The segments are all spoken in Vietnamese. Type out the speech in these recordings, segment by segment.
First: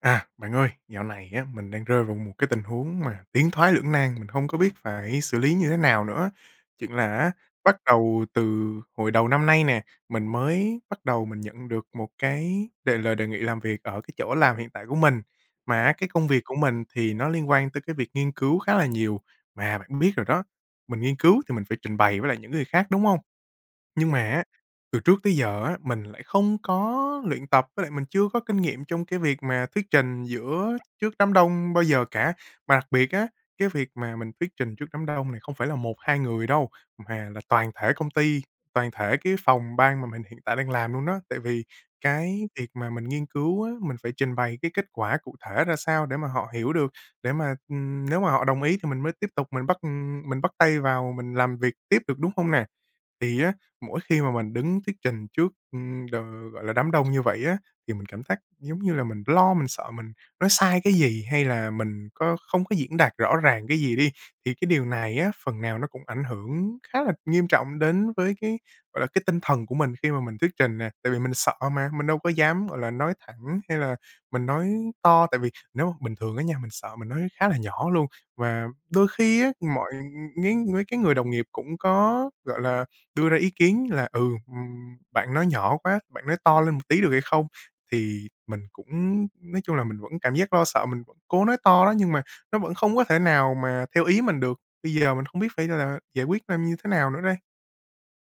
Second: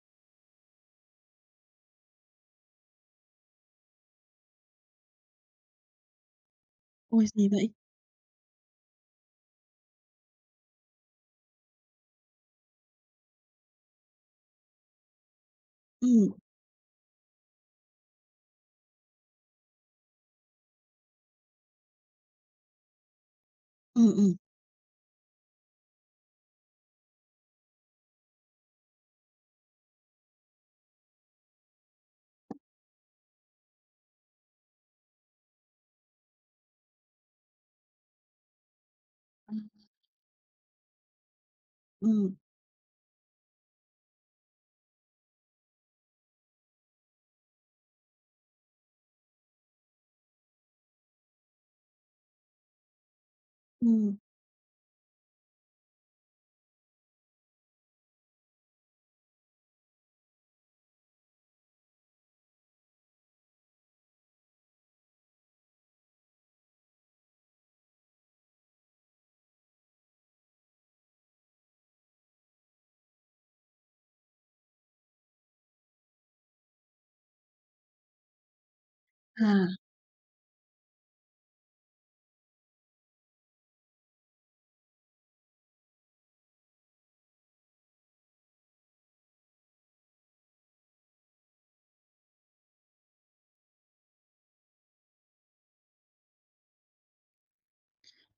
À, bạn ơi, dạo này á, mình đang rơi vào một cái tình huống mà tiến thoái lưỡng nan, mình không có biết phải xử lý như thế nào nữa. Chuyện là Ôi, á, gì vậy? bắt đầu từ hồi đầu năm nay nè, mình mới bắt đầu mình nhận được một cái lời đề nghị làm việc ở cái chỗ làm hiện tại của mình. Mà cái công Ừm, việc của mình thì nó liên quan tới cái việc nghiên cứu khá là nhiều, mà bạn biết rồi đó, mình nghiên cứu thì mình phải trình bày với lại những người khác, đúng không? Nhưng ừ mà ừ. á, từ trước tới giờ á, mình lại không có luyện tập, với lại mình chưa có kinh nghiệm trong cái việc mà thuyết trình giữa trước đám đông bao giờ cả. Mà đặc biệt á, cái việc mà mình thuyết trình trước đám đông này không phải là một 2 người đâu, mà là toàn thể công ty, toàn thể cái Ừm. phòng ban mà mình hiện tại đang làm luôn đó. Tại vì Ừm, cái việc mà mình nghiên cứu á, mình phải trình bày cái kết quả cụ thể ra sao để mà họ hiểu được, để mà, nếu mà họ đồng ý thì mình mới tiếp tục mình bắt tay vào mình làm việc tiếp được, đúng không nè? Thì á, mỗi ừm, khi mà mình đứng thuyết trình trước, đ gọi là, đám đông như vậy á, thì mình cảm giác giống như là mình lo, mình sợ mình nói sai cái gì hay là mình có không có diễn đạt rõ ràng cái gì đi. Thì cái điều này á, phần nào nó cũng ảnh hưởng khá là nghiêm trọng đến với cái, gọi là, cái tinh thần của mình khi mà mình thuyết trình nè, tại vì mình sợ mà, mình đâu có dám, gọi là, nói thẳng hay là mình nói to. Tại vì nếu mà bình thường á nha, mình sợ mình nói khá là nhỏ luôn, và đôi khi á, à. mọi mấy mấy cái người đồng nghiệp cũng có, gọi là đưa ra ý kiến là "Ừ, bạn nói nhỏ quá, bạn nói to lên một tí được hay không?" Thì mình cũng nói chung là mình vẫn cảm giác lo sợ, mình vẫn cố nói to đó, nhưng mà nó vẫn không có thể nào mà theo ý mình được. Bây giờ mình không biết phải là giải quyết làm như thế nào nữa đây?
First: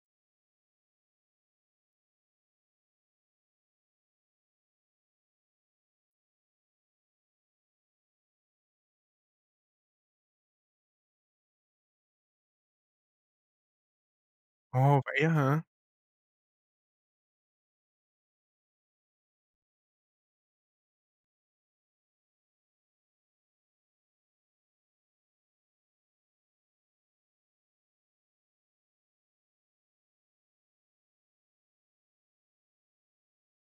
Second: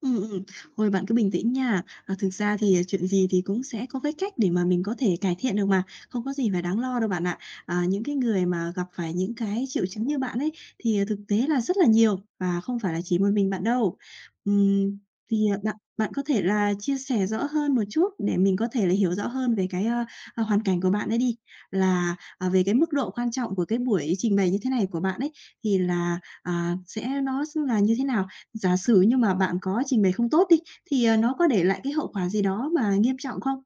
Ừm, ừm. Ôi, bạn cứ bình tĩnh nha. À, thực ra thì, chuyện gì thì cũng sẽ có cái cách để mà mình có thể cải thiện được mà, không có gì phải đáng lo đâu bạn ạ. À, những cái người mà gặp phải những cái triệu chứng như bạn ấy, thì, thực tế là rất là nhiều và không phải là chỉ một mình bạn đâu. Ừm, Ồ, vậy á thì, hả? bạn bạn có thể là chia sẻ rõ hơn một chút để mình có thể là hiểu rõ hơn về cái, hoàn cảnh của bạn ấy đi, là, về cái mức độ quan trọng của cái buổi trình bày như thế này của bạn ấy, thì là, sẽ nó là như thế nào? Giả sử nhưng mà bạn có trình bày không tốt đi, thì, nó có để lại cái hậu quả gì đó mà nghiêm trọng không?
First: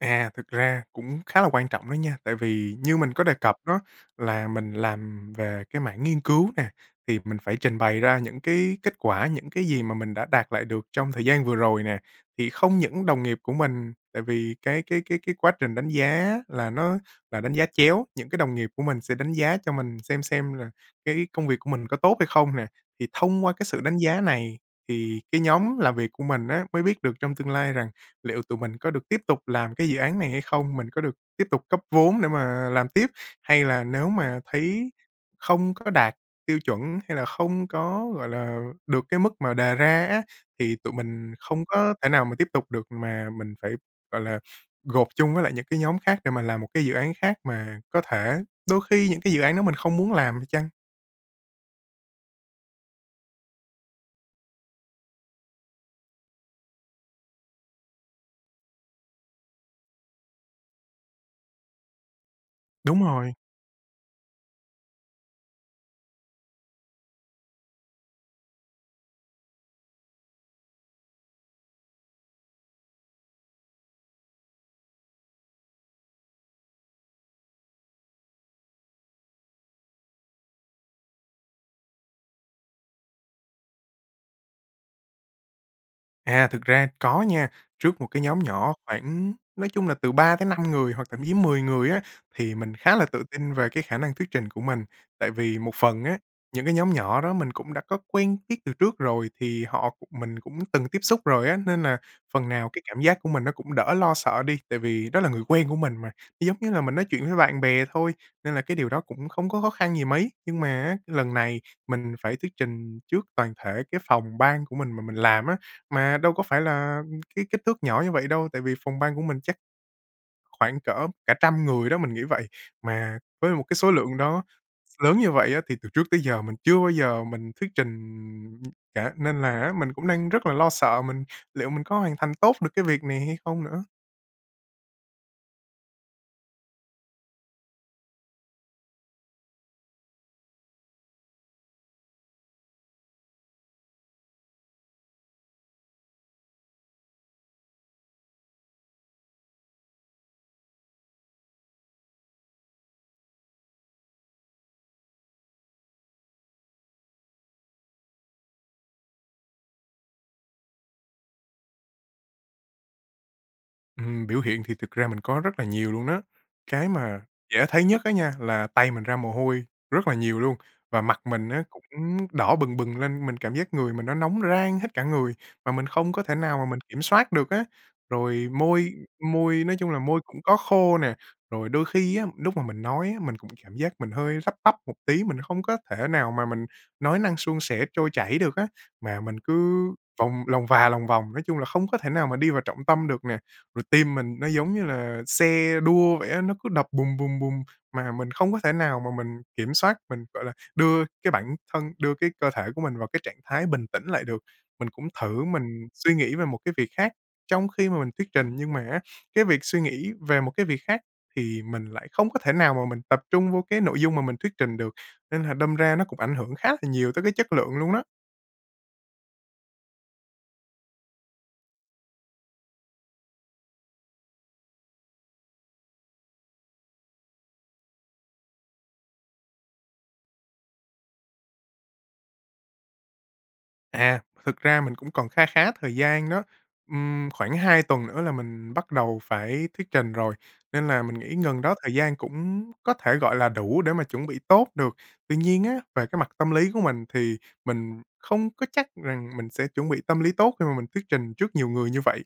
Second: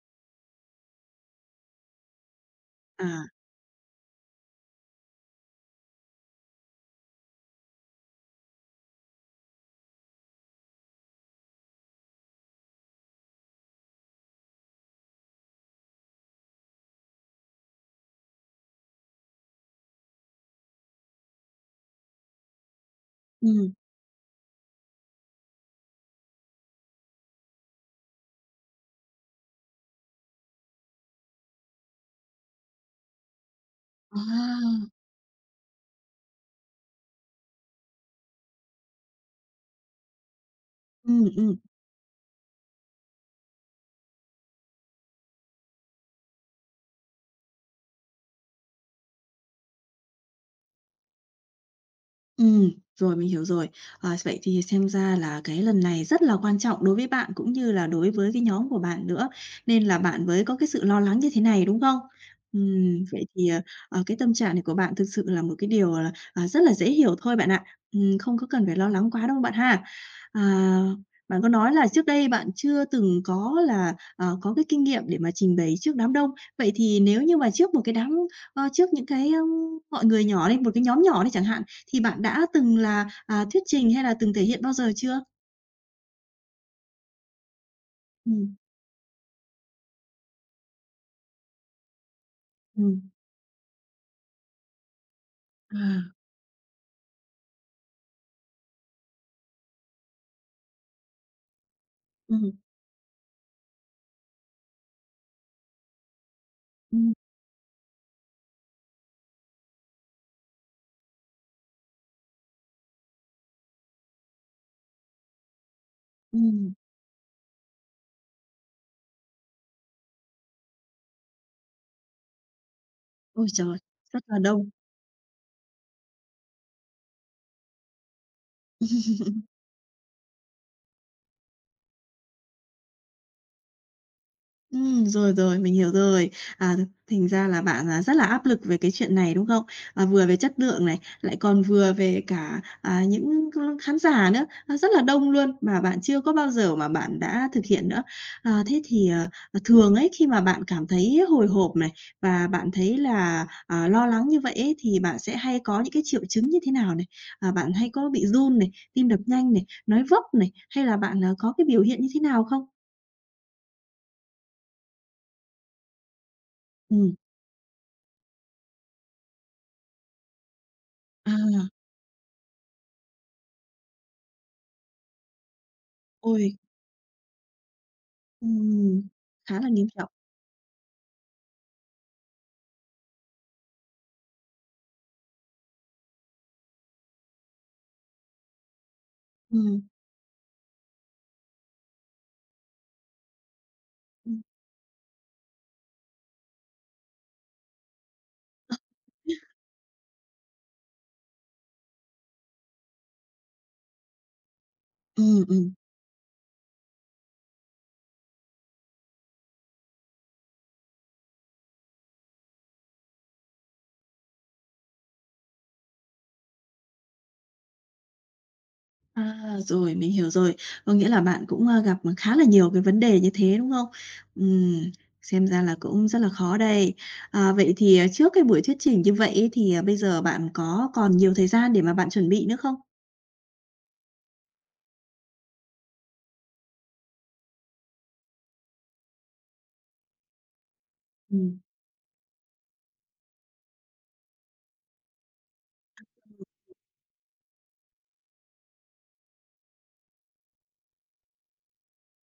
À, thực ra cũng khá là quan trọng đó nha, tại vì như mình À, có đề cập đó là mình làm về cái mảng nghiên cứu nè, thì mình phải trình bày ra những cái kết quả, những cái gì mà mình đã đạt lại được trong thời gian vừa rồi nè. Thì không những đồng nghiệp của mình, tại vì cái quá trình đánh giá là nó là đánh giá chéo, những cái đồng nghiệp của mình sẽ đánh giá cho mình xem là cái công việc của mình có tốt hay không nè. Thì thông qua cái ừm. sự đánh giá này thì cái nhóm làm việc của mình á, mới biết được trong tương lai rằng liệu tụi mình có được tiếp tục làm cái dự án này hay không? Mình có được tiếp tục cấp vốn để mà làm tiếp? Hay là nếu mà À! thấy không có đạt tiêu chuẩn hay là không có, gọi là, được cái mức mà đề ra á, thì tụi Ừm, mình ừm. không có thể nào mà tiếp tục được mà mình phải, gọi là, gộp chung với lại những cái nhóm khác để mà làm một cái dự án khác mà có thể đôi khi những cái dự án đó mình không muốn làm thì chăng? Ừm, rồi mình hiểu rồi. À, vậy thì xem ra là cái lần này rất là quan trọng đối với bạn cũng như là đối với cái nhóm của bạn nữa, nên là bạn mới có cái sự lo lắng như thế này, đúng không? Đúng Vậy rồi. thì, cái tâm trạng này của bạn thực sự là một cái điều, là rất là dễ hiểu thôi bạn ạ. Không có cần phải lo lắng quá đâu bạn ha. À, bạn có nói là trước đây bạn chưa từng có là, có cái kinh nghiệm để mà trình bày trước đám đông. Vậy thì nếu như mà trước một cái đám, trước những cái, mọi người nhỏ đi, một cái nhóm nhỏ đi chẳng hạn thì bạn đã từng là, thuyết trình hay là từng thể hiện bao giờ chưa? À, thực ra có nha. Trước một cái nhóm Ừm, nhỏ khoảng nói chung là từ 3 tới 5 người hoặc thậm chí 10 người á, thì mình khá là ừm. tự tin về cái khả năng thuyết trình của mình. Tại vì một phần á, À. những cái nhóm nhỏ đó mình cũng đã có quen biết từ trước rồi, thì họ cũng mình cũng từng tiếp xúc rồi á, nên là phần Ừm, nào cái cảm giác của mình nó cũng đỡ lo sợ đi, tại vì đó là người quen của mình mà, nó giống như là mình nói ừm, chuyện với bạn bè thôi, nên là cái điều đó cũng không có khó khăn gì mấy. Nhưng mà á, lần này mình phải thuyết trình trước toàn thể cái phòng ban của mình mà mình làm á, mà đâu có phải ừm. là cái kích thước nhỏ như vậy đâu, tại vì phòng ban của mình chắc khoảng cỡ cả trăm người đó, mình nghĩ vậy. Mà Ôi với một cái trời, số lượng rất là đó đông. lớn như vậy á, thì từ trước tới giờ mình chưa bao giờ mình thuyết trình cả, nên là á, mình cũng đang rất là lo sợ mình liệu mình có hoàn thành tốt được cái việc này hay không nữa. Rồi, rồi, mình hiểu rồi. À, thành ra là bạn, rất là áp lực về cái chuyện này, đúng không? À, vừa về chất lượng này, lại còn vừa về cả, những khán giả nữa, nó rất là đông luôn, mà bạn chưa có bao giờ mà bạn đã thực hiện nữa. À, thế thì, thường ấy, khi mà bạn cảm thấy hồi hộp này, và bạn thấy là, lo lắng như vậy ấy, thì bạn sẽ hay có những cái triệu chứng như thế nào này? À, bạn hay có bị run này, tim đập nhanh này, nói vấp này, hay là bạn, có cái biểu hiện như thế nào không? Biểu hiện thì thực ra mình có rất là nhiều luôn đó. Cái Ừ, mà dễ thấy nhất á nha, là tay mình ra mồ hôi rất là nhiều luôn, và mặt à, mình á cũng đỏ bừng bừng lên, mình cảm giác người mình nó nóng rang hết cả người, mà mình không có thể ôi. nào mà mình kiểm soát được á. Rồi môi Ừm, môi khá là nói nghiêm chung là trọng. môi cũng có khô nè, rồi đôi khi á, lúc mà mình nói á, mình cũng cảm giác mình hơi lắp bắp một tí, mình không có thể nào mà mình nói năng suôn sẻ, trôi chảy được á, mà mình cứ Ừm, vòng lòng và lòng vòng, nói chung là không có thể nào mà đi vào trọng tâm được nè. Rồi tim ừm, mình nó giống như là xe đua vậy á, nó cứ đập bùm, bùm, bùm, mà mình không có thể nào mà mình kiểm soát, mình, gọi là, đưa cái bản thân đưa cái cơ thể của mình vào cái trạng thái bình tĩnh lại được. Mình cũng ừm, thử ừm. mình suy nghĩ về một cái việc khác trong khi mà mình thuyết trình, nhưng mà á, cái việc suy nghĩ về một cái việc khác thì mình lại không có thể nào mà mình tập trung vô cái nội dung mà mình thuyết trình được, nên là đâm ra nó cũng ảnh hưởng khá là nhiều tới cái chất lượng luôn đó. À, rồi, mình hiểu rồi. Có nghĩa là bạn cũng, gặp, khá là nhiều cái vấn đề như thế, đúng không? Ừm, xem ra là cũng rất là khó đây. À, vậy thì, trước cái buổi thuyết trình như vậy ấy thì, bây giờ bạn có còn nhiều thời gian để mà bạn chuẩn bị nữa không? À, thực ra mình cũng còn kha khá thời gian đó, khoảng 2 tuần nữa là mình bắt đầu phải thuyết trình rồi, nên là mình nghĩ Ừm. gần đó thời gian cũng có thể, gọi là, đủ để mà chuẩn bị tốt được. Tuy nhiên á, về cái mặt tâm lý của mình thì mình không có chắc rằng mình sẽ chuẩn bị tâm lý tốt khi mà mình thuyết trình trước nhiều người như vậy.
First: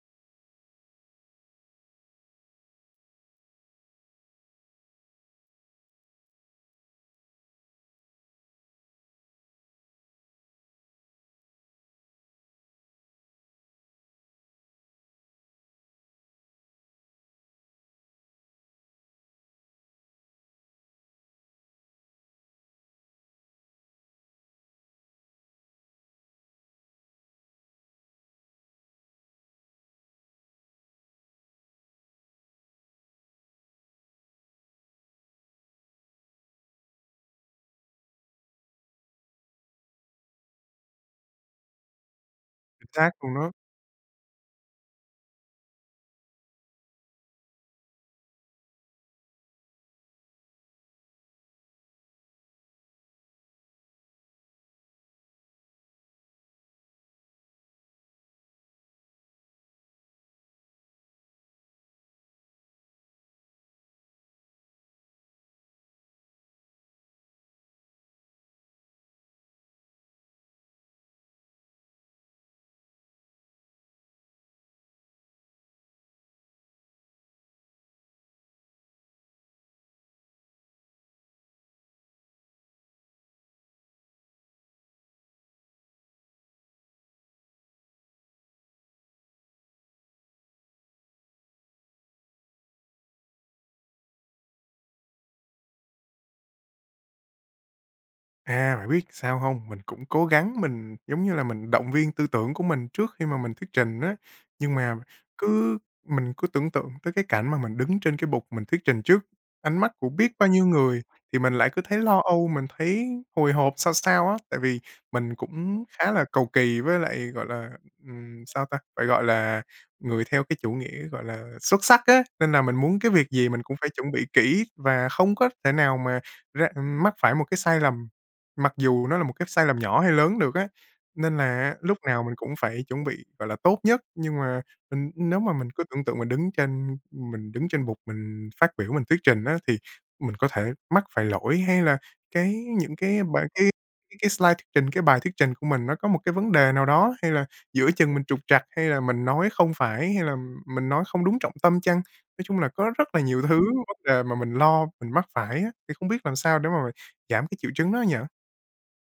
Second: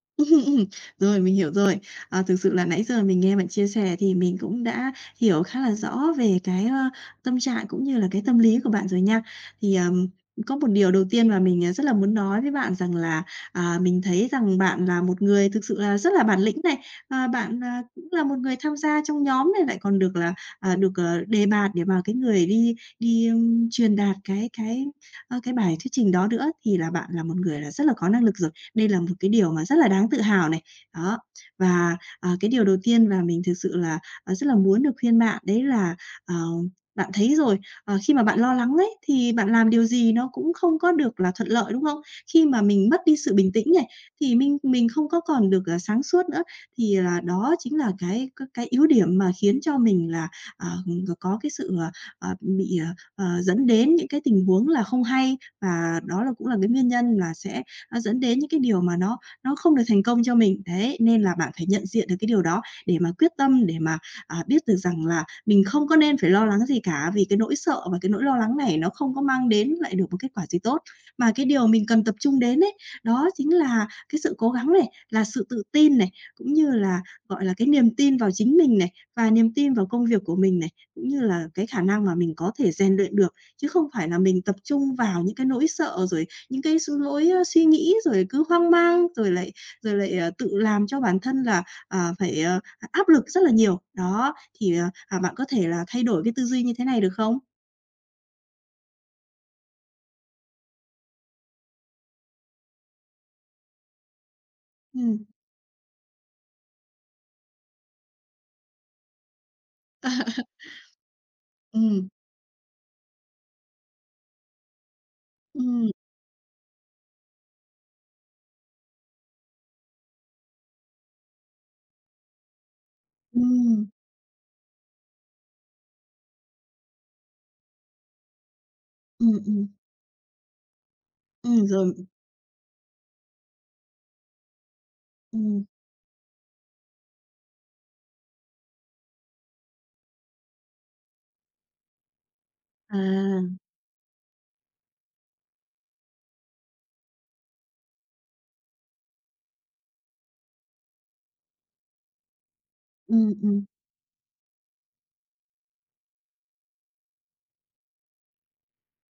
Ừm. Rồi, mình hiểu rồi. À, thực sự là nãy giờ mình nghe bạn chia sẻ thì mình cũng đã hiểu khá là rõ về cái, tâm trạng cũng như là cái tâm lý của bạn rồi nha. Thì, có một điều đầu tiên mà mình, rất là muốn nói với bạn rằng là, mình thấy rằng bạn là một người thực sự là rất là bản lĩnh này, bạn, cũng là một người tham gia trong nhóm này, lại còn được là, được, đề bạt để mà cái người đi đi, ưm, truyền đạt cái cái bài thuyết trình đó nữa, thì là bạn là một người là rất là có năng lực rồi. Đây là một cái điều mà rất là đáng tự hào này. Đó, và, cái điều đầu tiên và mình thực sự là, rất là muốn được khuyên bạn đấy là, ờ, bạn thấy rồi, khi mà bạn lo lắng đấy, thì bạn làm điều gì nó cũng không có được là thuận lợi, đúng không? Khi mà mình Chính mất xác đi sự luôn đó. bình tĩnh này, thì mình không có còn được, sáng suốt nữa, thì là đó chính là cái cái yếu điểm mà khiến cho mình là, à, có cái sự, ờ, bị, ờ, dẫn đến những cái tình huống là không hay, và đó là cũng là cái nguyên nhân là sẽ nó dẫn đến những cái điều mà nó không được thành công cho mình. Đấy, nên là bạn phải nhận diện được cái điều đó để mà quyết tâm, để mà, biết được rằng là mình không có nên phải lo lắng gì cả, vì cái nỗi sợ và cái nỗi lo lắng này nó không có mang đến lại được một kết quả gì tốt. Mà cái điều mình cần tập trung đến ấy, đó chính là cái sự cố gắng này, là sự tự tin này, cũng như là, gọi là, cái niềm tin vào chính mình này, và niềm tin vào công việc của mình này, cũng như là cái khả năng mà mình có thể rèn luyện được, chứ không phải là mình tập trung vào những cái nỗi sợ rồi những cái lối, suy nghĩ rồi cứ hoang mang, rồi lại, tự làm cho bản thân là, phải, áp lực rất là nhiều. Đó, thì, bạn có thể là thay đổi cái tư duy như thế này được không? À, bạn biết sao không? Mình cũng cố gắng mình, giống như là, mình động viên tư tưởng của mình trước khi mà mình thuyết trình á, nhưng mà Ừm, cứ mình cứ tưởng tượng tới cái cảnh mà mình đứng trên cái bục mình thuyết trình trước ánh mắt của biết bao nhiêu người, thì mình lại cứ thấy ừm, lo âu, mình thấy hồi hộp sao sao á. Tại vì mình cũng ừm, khá là cầu kỳ với lại, gọi là, sao ta, phải gọi là người theo cái chủ nghĩa, gọi là, xuất sắc á, nên là mình muốn cái việc gì mình cũng ừm, phải chuẩn bị kỹ và không có thể nào mà ra mắc phải một cái sai lầm. Mặc dù nó là một ừm, cái ừm, sai lầm nhỏ hay lớn được á, nên là á rồi, lúc nào mình cũng phải chuẩn bị, gọi là, tốt nhất, nhưng mà nếu mà ừm, mình cứ tưởng tượng mình đứng trên bục mình phát biểu, mình thuyết trình á, thì mình có thể mắc phải lỗi hay là cái những à, cái bài cái cái slide thuyết trình, cái bài thuyết trình của mình nó có một cái vấn đề nào đó, hay là giữa chừng mình trục trặc, hay là mình nói không phải, hay là mình nói không đúng trọng tâm chăng? Nói chung là có rất là nhiều thứ ừm. vấn đề mà mình lo mình mắc phải á, thì không biết làm sao để mà giảm cái triệu chứng đó nhỉ?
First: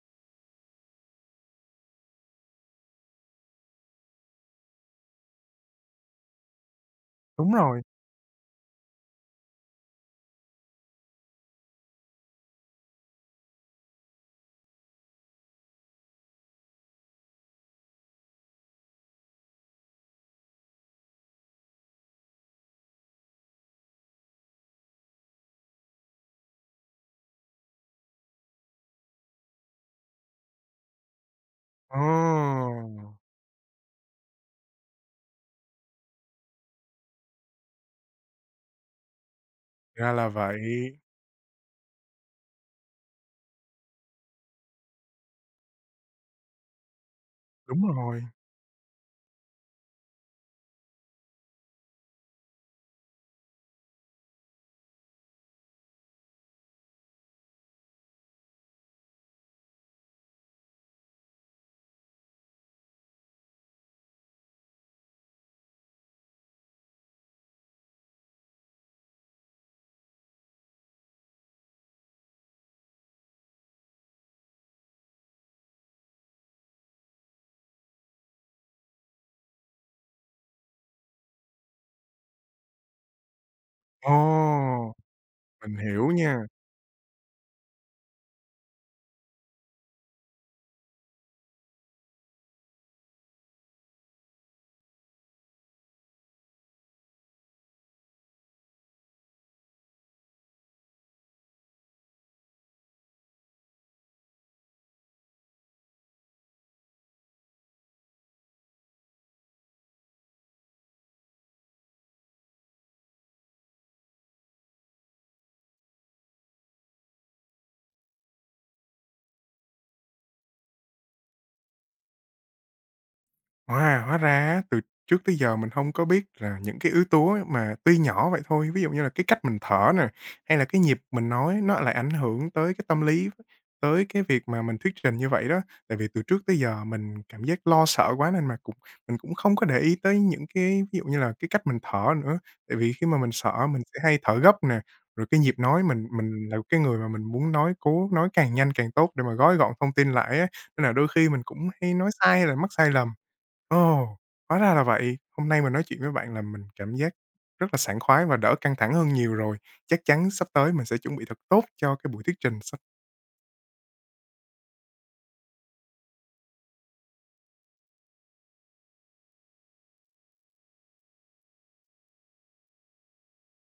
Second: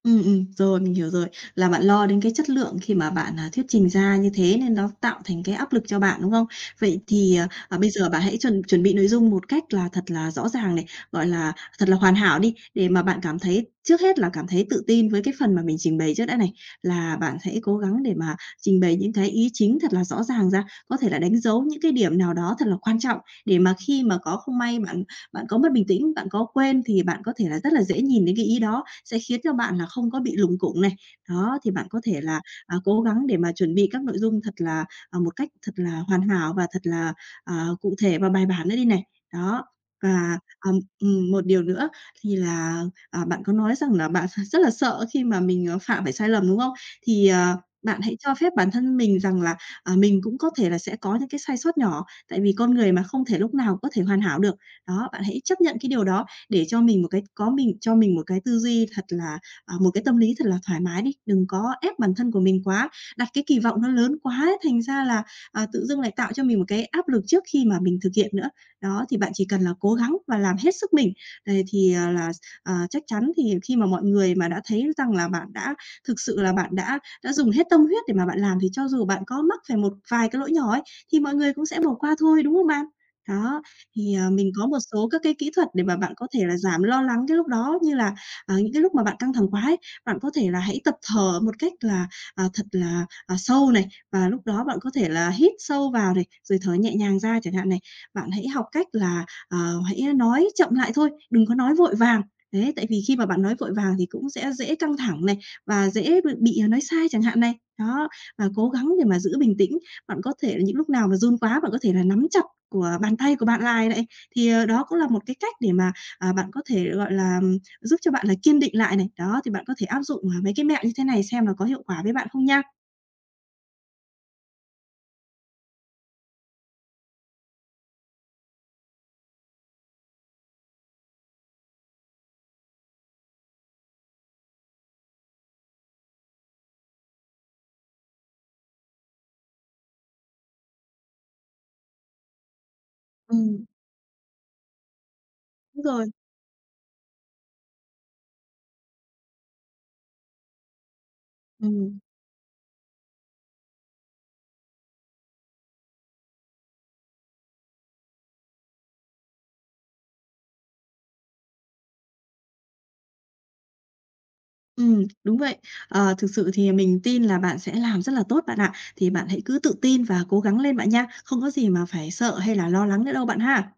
Ừ rồi, mình hiểu rồi, là bạn lo đến cái chất lượng khi mà bạn, thuyết trình ra như thế nên nó tạo thành cái áp lực cho bạn, đúng không? Vậy thì, Đúng rồi. bây giờ bạn hãy chuẩn chuẩn bị nội dung một cách là thật là rõ ràng này, gọi là, thật là hoàn hảo đi, để mà bạn cảm thấy trước hết là cảm thấy tự tin với cái phần mà mình trình bày trước đã này, là bạn hãy cố gắng để mà trình bày những cái ý chính thật là rõ ràng ra, có thể là đánh dấu những cái điểm nào đó thật là quan trọng để mà khi mà có không may bạn bạn có mất bình tĩnh, bạn có quên thì bạn có thể là rất là dễ nhìn đến cái ý đó, sẽ khiến cho bạn là không có bị lủng củng này. Đó, thì bạn Ờ, có thể là, cố gắng để mà chuẩn bị các nội dung thật là, một cách thật là hoàn hảo và thật là, cụ thể và bài bản nữa đi này. Đó, ra là và, vậy, một điều nữa thì là, bạn có nói rằng là bạn rất là sợ khi mà mình, phạm phải sai lầm, đúng không? Thì, đúng bạn hãy rồi. cho phép bản thân mình rằng là, mình cũng có thể là sẽ có những cái sai sót nhỏ, tại vì con người mà không thể lúc nào có thể hoàn hảo được. Đó, bạn hãy chấp nhận cái điều đó để cho mình một cái có mình cho mình một cái tư duy thật là một cái tâm lý thật là thoải mái đi, đừng có ép bản thân của mình quá, đặt cái kỳ vọng nó lớn quá ấy, thành ra là, tự dưng lại tạo cho mình một cái áp lực trước khi mà mình thực hiện nữa. Đó, thì bạn chỉ cần là cố gắng và làm hết sức mình, đề thì, chắc chắn thì khi mà mọi người mà đã thấy rằng là bạn đã thực sự là bạn đã dùng hết tâm huyết để mà bạn làm thì cho dù bạn có mắc phải một vài cái lỗi nhỏ ấy, thì mọi người cũng sẽ bỏ qua thôi, đúng không bạn? Đó, thì, mình có một Ồ, số các cái kỹ thuật mình để mà hiểu bạn có nha. thể là giảm lo lắng cái lúc đó, như là, những cái lúc mà bạn căng thẳng quá ấy, bạn có thể là hãy tập thở một cách là, thật là, sâu này, và lúc đó bạn có thể là hít sâu vào này, rồi thở nhẹ nhàng ra chẳng hạn này. Bạn hãy học cách là, hãy nói chậm lại thôi, đừng có nói vội vàng. Đấy, tại vì khi mà bạn nói vội vàng thì cũng sẽ dễ căng thẳng này, và dễ bị nói sai chẳng hạn này. Đó, và cố gắng để mà giữ bình tĩnh. Bạn có thể là những lúc nào mà run quá, bạn có thể là nắm chặt của bàn tay của bạn lại này, thì, đó cũng là một cái cách để mà, bạn có thể, gọi là, giúp cho bạn là kiên định lại này. Đó, thì bạn có thể áp dụng, mấy cái mẹo như thế này xem là có hiệu quả với bạn không nha. Wow! Hóa ra á, từ trước tới giờ mình không có biết là những cái yếu tố mà tuy nhỏ vậy thôi, ví dụ như là cái cách mình thở nè, hay là cái nhịp mình nói nó lại ảnh hưởng tới cái tâm lý, tới cái việc mà mình thuyết trình như vậy đó. Tại vì từ trước tới giờ mình cảm giác lo sợ quá nên mà cũng mình cũng không có để ý tới những cái ví dụ như là cái cách mình thở nữa. Tại vì khi mà mình Ừm, sợ mình sẽ hay thở gấp nè, rồi cái nhịp nói đúng rồi, mình là cái người mà mình muốn cố nói càng nhanh càng tốt để mà gói gọn thông tin lại á, nên là đôi khi mình cũng hay ừm. nói sai hay là mắc sai lầm. Ồ, hóa ra là vậy. Hôm nay mình nói chuyện với bạn là mình cảm giác rất là sảng khoái và đỡ căng thẳng hơn nhiều rồi. Chắc chắn sắp tới mình sẽ chuẩn bị thật tốt cho cái buổi thuyết trình sắp đúng vậy. Ờ, thực sự thì mình tin là bạn sẽ làm rất là tốt bạn ạ. Thì bạn hãy cứ tự tin và cố gắng lên bạn nha, không có gì mà phải sợ hay là lo lắng nữa đâu bạn ha.